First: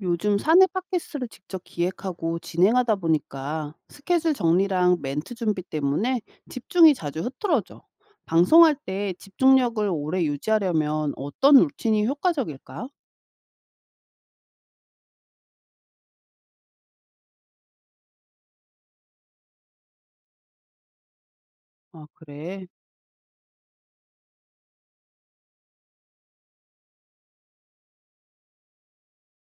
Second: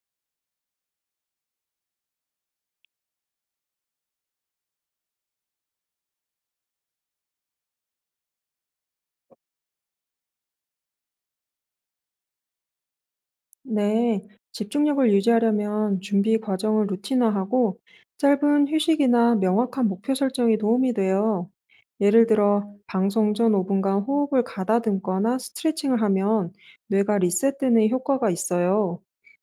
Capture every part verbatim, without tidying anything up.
요즘 사내 팟캐스트를 직접 기획하고 진행하다 보니까 스케줄 정리랑 멘트 준비 때문에 집중이 자주 흐트러져. 방송할 때 집중력을 오래 유지하려면 어떤 루틴이 효과적일까? 네, 집중력을 유지하려면 준비 과정을 루틴화하고 짧은 휴식이나 명확한 목표 설정이 도움이 돼요. 아, 예를 그래. 들어, 방송 전 오분간 호흡을 가다듬거나 스트레칭을 하면 뇌가 리셋되는 효과가 있어요.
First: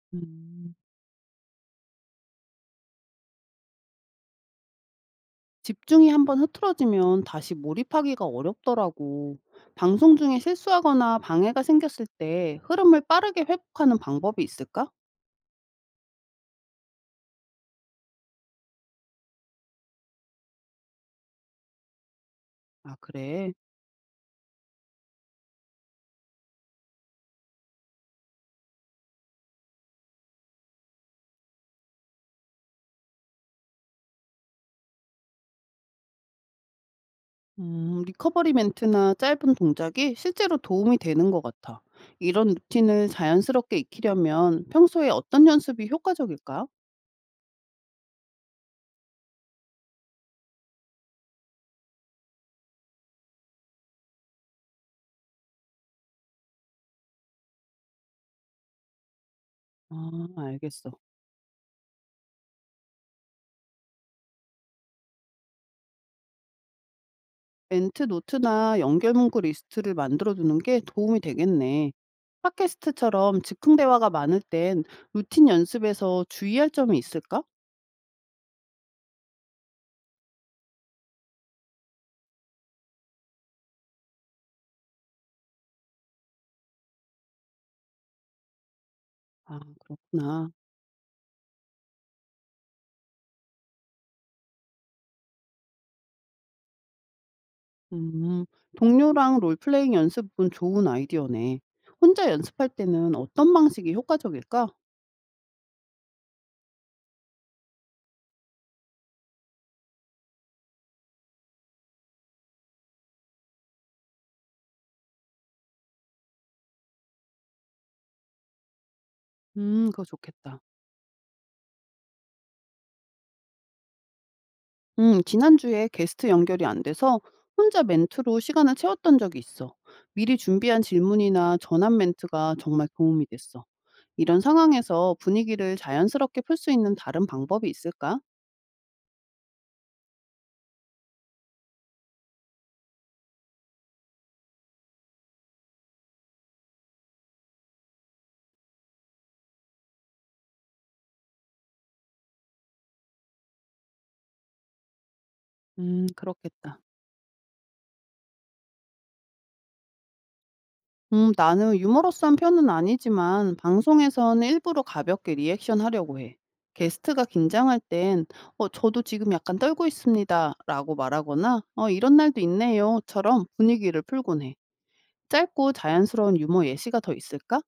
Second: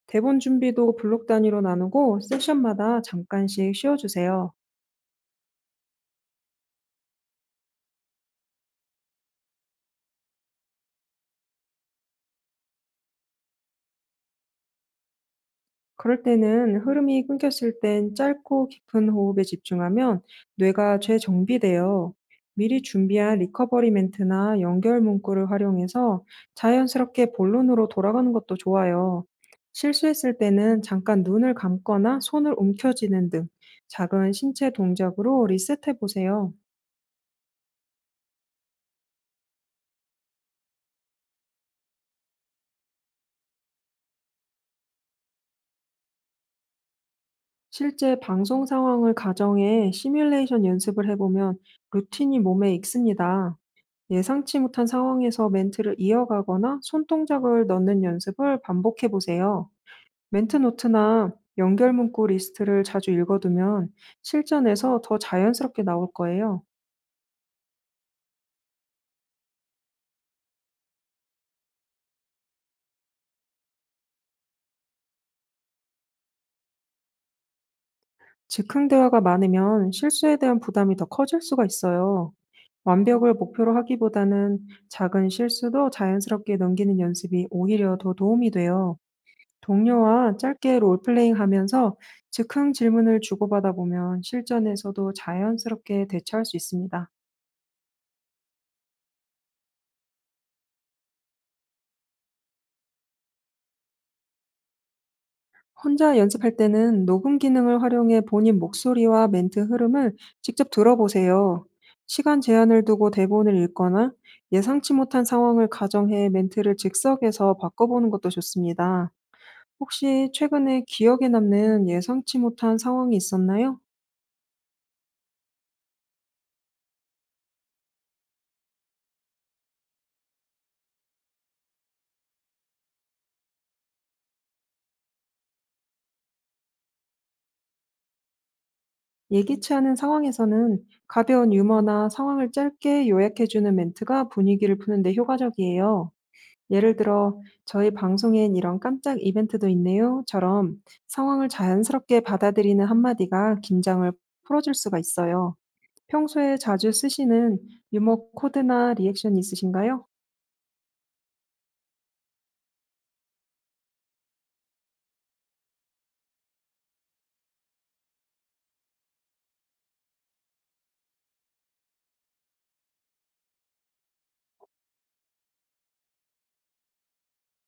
대본 음. 준비도 블록 단위로 나누고 세션마다 잠깐씩 쉬어주세요. 집중이 한번 흐트러지면 다시 몰입하기가 어렵더라고. 방송 중에 실수하거나 방해가 생겼을 때 흐름을 빠르게 회복하는 방법이 있을까? 그럴 때는 흐름이 끊겼을 땐 짧고 깊은 호흡에 집중하면 뇌가 재정비돼요. 미리 아, 준비한 그래. 리커버리 멘트나 연결 문구를 활용해서 자연스럽게 본론으로 돌아가는 것도 좋아요. 실수했을 때는 잠깐 눈을 감거나 손을 움켜쥐는 등 작은 신체 동작으로 리셋해 보세요. 음, 리커버리 멘트나 짧은 동작이 실제로 도움이 되는 것 같아. 이런 루틴을 자연스럽게 익히려면 평소에 어떤 연습이 효과적일까? 실제 방송 상황을 가정해 시뮬레이션 연습을 해보면 루틴이 몸에 익습니다. 예상치 못한 상황에서 멘트를 이어가거나 손동작을 넣는 연습을 반복해 보세요. 아, 멘트 알겠어. 노트나 연결 문구 리스트를 자주 읽어두면 실전에서 더 자연스럽게 나올 거예요. 멘트 노트나 연결 문구 리스트를 만들어두는 게 도움이 되겠네. 팟캐스트처럼 즉흥 대화가 많을 땐 루틴 연습에서 주의할 점이 있을까? 즉흥 대화가 많으면 실수에 대한 부담이 더 커질 수가 있어요. 완벽을 목표로 하기보다는 작은 실수도 자연스럽게 넘기는 연습이 오히려 더 도움이 돼요. 아, 동료와 그렇구나. 짧게 롤플레잉 하면서 즉흥 질문을 주고받아 보면 실전에서도 자연스럽게 대처할 수 있습니다. 음, 동료랑 롤플레잉 연습은 좋은 아이디어네. 혼자 연습할 때는 어떤 방식이 효과적일까? 혼자 연습할 때는 녹음 기능을 활용해 본인 목소리와 멘트 흐름을 직접 들어보세요. 시간 제한을 두고 대본을 읽거나 예상치 못한 상황을 가정해 멘트를 즉석에서 바꿔보는 것도 좋습니다. 음, 그거 혹시 좋겠다. 최근에 기억에 남는 예상치 못한 상황이 있었나요? 음, 지난주에 게스트 연결이 안 돼서 혼자 멘트로 시간을 채웠던 적이 있어. 미리 준비한 질문이나 전환 멘트가 정말 도움이 됐어. 이런 상황에서 분위기를 자연스럽게 풀 수 있는 다른 방법이 있을까? 예기치 않은 상황에서는 가벼운 유머나 상황을 짧게 요약해주는 멘트가 분위기를 푸는데 효과적이에요. 예를 들어, "저희 방송엔 이런 깜짝 이벤트도 있네요.처럼 상황을 자연스럽게 받아들이는 한마디가 긴장을 풀어줄 수가 있어요. 음, 평소에 그렇겠다. 자주 쓰시는 유머 코드나 리액션이 있으신가요? 음, 나는 유머러스한 편은 아니지만 방송에선 일부러 가볍게 리액션 하려고 해. 게스트가 긴장할 땐, 어, 저도 지금 약간 떨고 있습니다. 라고 말하거나, 어, 이런 날도 있네요. 처럼 분위기를 풀곤 해. 짧고 자연스러운 유머 예시가 더 있을까?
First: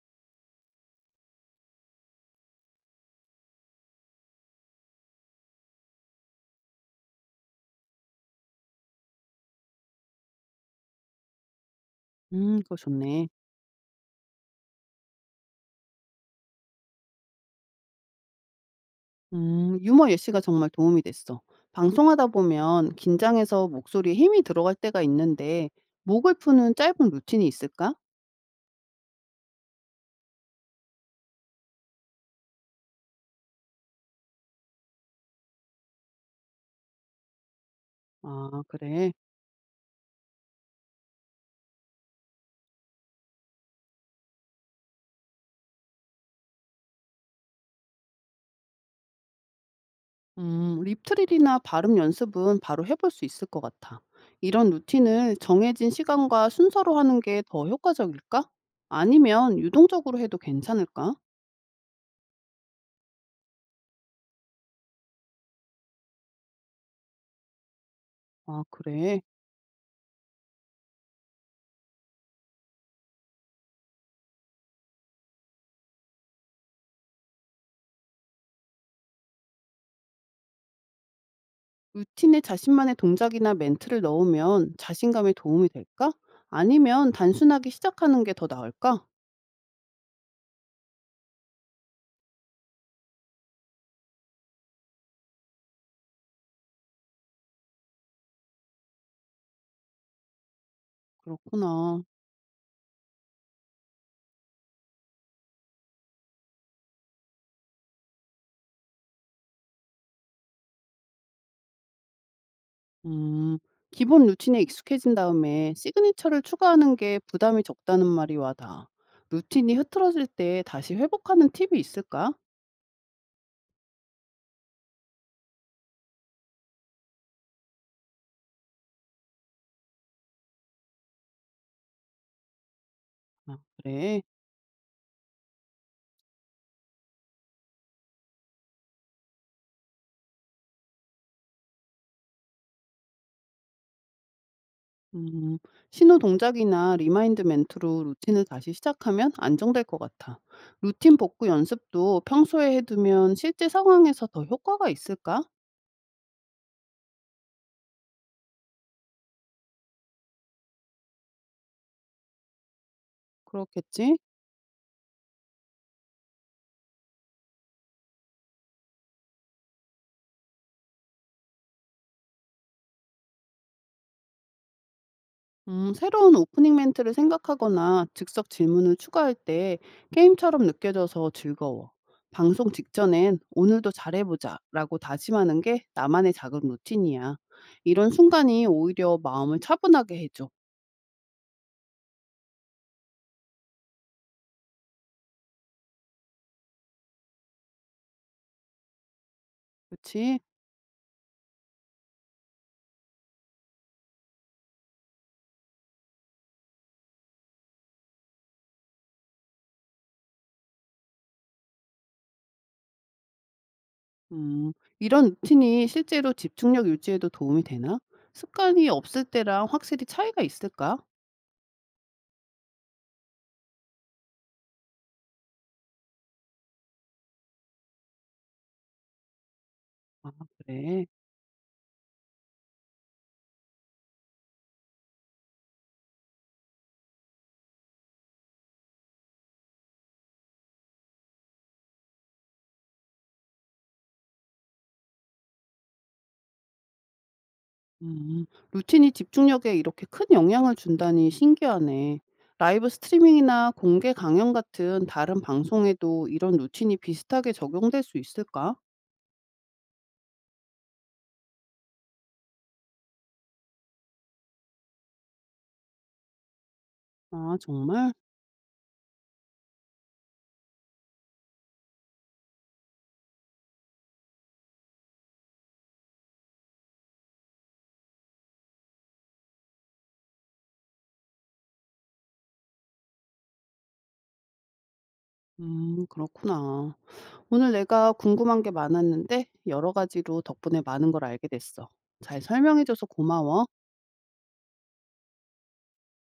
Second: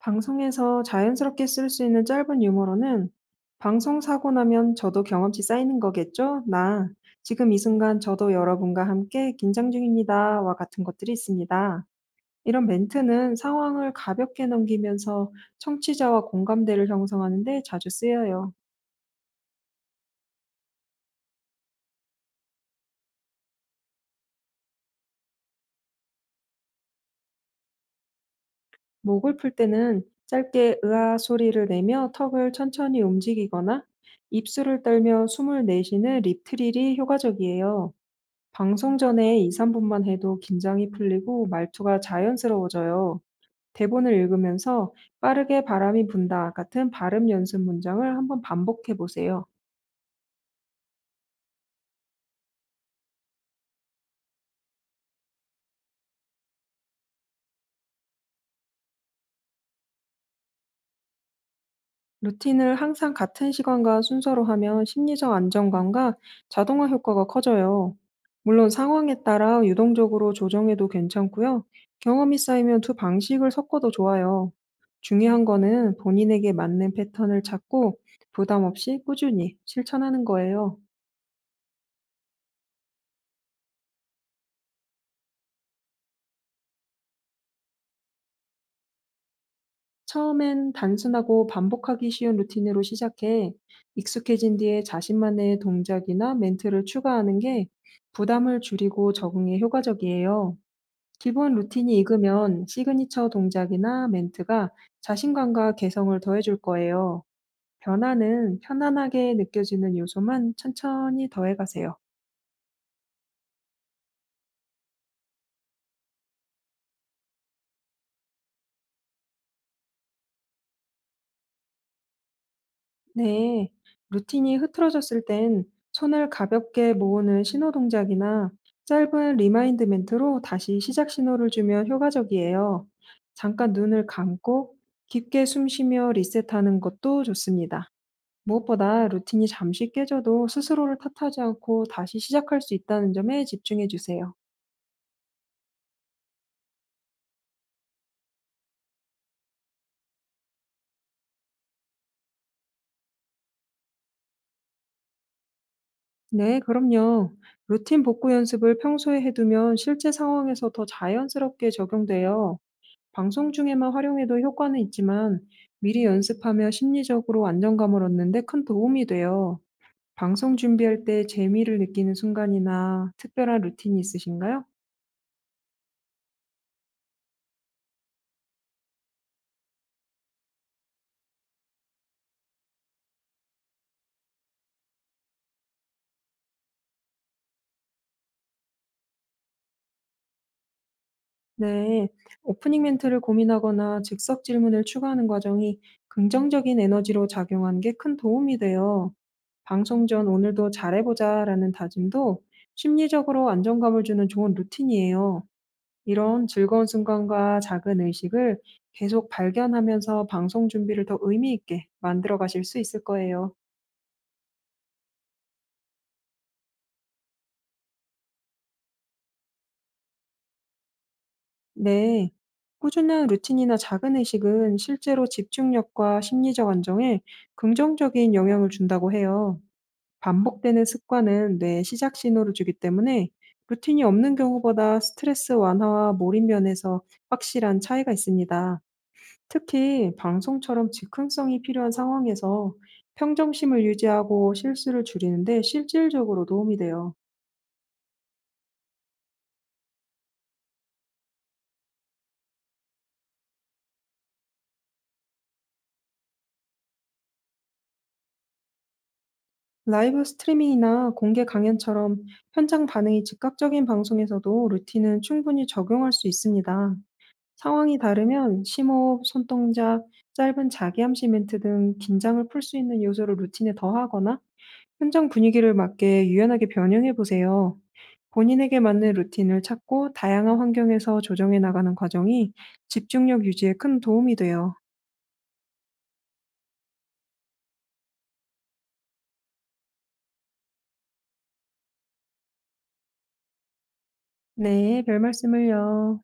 방송에서 자연스럽게 쓸 수 있는 짧은 유머로는 "방송 사고 나면 저도 경험치 쌓이는 거겠죠? 나 "지금 이 순간 저도 여러분과 함께 긴장 중입니다와 같은 것들이 있습니다. 음, 이런 그거 좋네. 멘트는 상황을 가볍게 넘기면서 청취자와 공감대를 형성하는데 자주 쓰여요. 음, 유머 예시가 정말 도움이 됐어. 방송하다 보면 긴장해서 목소리에 힘이 들어갈 때가 있는데, 목을 푸는 짧은 루틴이 있을까? 목을 풀 때는 짧게 "으아" 소리를 내며 턱을 천천히 움직이거나 입술을 떨며 숨을 내쉬는 립트릴이 효과적이에요. 아, 방송 그래. 전에 이~삼 분만 해도 긴장이 풀리고 말투가 자연스러워져요. 대본을 읽으면서 빠르게 "바람이 분다" 같은 발음 연습 문장을 한번 반복해 보세요. 음, 립트릴이나 발음 연습은 바로 해볼 수 있을 것 같아. 이런 루틴을 정해진 시간과 순서로 하는 게 더 효과적일까? 아니면 유동적으로 해도 괜찮을까? 루틴을 항상 같은 시간과 순서로 하면 심리적 안정감과 자동화 효과가 커져요. 아, 물론 그래. 상황에 따라 유동적으로 조정해도 괜찮고요. 경험이 쌓이면 두 방식을 섞어도 좋아요. 중요한 거는 본인에게 맞는 패턴을 찾고 부담 없이 꾸준히 실천하는 거예요. 루틴에 자신만의 동작이나 멘트를 넣으면 자신감에 도움이 될까? 아니면 단순하게 시작하는 게 더 나을까? 처음엔 단순하고 반복하기 쉬운 루틴으로 시작해 익숙해진 뒤에 자신만의 동작이나 멘트를 추가하는 게 부담을 줄이고 적응에 효과적이에요. 기본 루틴이 그렇구나. 익으면 시그니처 동작이나 멘트가 자신감과 개성을 더해줄 거예요. 변화는 편안하게 느껴지는 요소만 천천히 더해가세요. 음, 기본 루틴에 익숙해진 다음에 시그니처를 추가하는 게 부담이 적다는 말이 와닿아. 루틴이 흐트러질 때 다시 회복하는 팁이 있을까? 네, 루틴이 흐트러졌을 땐 손을 가볍게 모으는 신호 동작이나 짧은 리마인드 멘트로 다시 시작 신호를 주면 효과적이에요. 아 잠깐 눈을 그래? 감고 깊게 숨 쉬며 리셋하는 것도 좋습니다. 무엇보다 루틴이 잠시 깨져도 스스로를 탓하지 않고 다시 시작할 수 있다는 점에 집중해 주세요. 음. 신호 동작이나 리마인드 멘트로 루틴을 다시 시작하면 안정될 것 같아. 루틴 복구 연습도 평소에 해두면 실제 상황에서 더 효과가 있을까? 네, 그럼요. 루틴 복구 연습을 평소에 해두면 실제 상황에서 더 자연스럽게 적용돼요. 방송 중에만 그렇겠지? 활용해도 효과는 있지만 미리 연습하며 심리적으로 안정감을 얻는 데 큰 도움이 돼요. 방송 준비할 때 재미를 느끼는 순간이나 특별한 루틴이 있으신가요? 음, 새로운 오프닝 멘트를 생각하거나 즉석 질문을 추가할 때 게임처럼 느껴져서 즐거워. 방송 직전엔 오늘도 잘해보자 라고 다짐하는 게 나만의 작은 루틴이야. 이런 순간이 오히려 마음을 차분하게 해줘. 네. 오프닝 멘트를 고민하거나 즉석 질문을 추가하는 과정이 긍정적인 에너지로 작용한 게 큰 도움이 돼요. 방송 전 그치? "오늘도 잘해보자 라는 다짐도 심리적으로 안정감을 주는 좋은 루틴이에요. 이런 즐거운 순간과 작은 의식을 계속 발견하면서 방송 준비를 더 의미 있게 만들어 가실 수 있을 거예요. 음. 이런 루틴이 실제로 집중력 유지에도 도움이 되나? 습관이 없을 때랑 확실히 차이가 있을까? 네. 꾸준한 루틴이나 작은 의식은 실제로 집중력과 심리적 안정에 긍정적인 영향을 준다고 해요. 아, 반복되는 그래. 습관은 뇌에 시작 신호를 주기 때문에 루틴이 없는 경우보다 스트레스 완화와 몰입 면에서 확실한 차이가 있습니다. 특히 방송처럼 즉흥성이 필요한 상황에서 평정심을 유지하고 실수를 줄이는데 실질적으로 도움이 돼요. 음. 루틴이 집중력에 이렇게 큰 영향을 준다니 신기하네. 라이브 스트리밍이나 공개 강연 같은 다른 방송에도 이런 루틴이 비슷하게 적용될 수 있을까? 라이브 스트리밍이나 공개 강연처럼 현장 반응이 즉각적인 방송에서도 루틴은 충분히 적용할 수 있습니다. 아, 상황이 정말? 다르면 심호흡, 손동작, 짧은 자기암시 멘트 등 긴장을 풀 수 있는 요소를 루틴에 더하거나 현장 분위기를 맞게 유연하게 변형해 보세요. 본인에게 맞는 루틴을 찾고 다양한 환경에서 조정해 나가는 과정이 집중력 유지에 큰 도움이 돼요. 음, 그렇구나. 오늘 내가 궁금한 게 많았는데 여러 가지로 덕분에 많은 걸 알게 됐어. 잘 설명해줘서 고마워. 네, 별 말씀을요.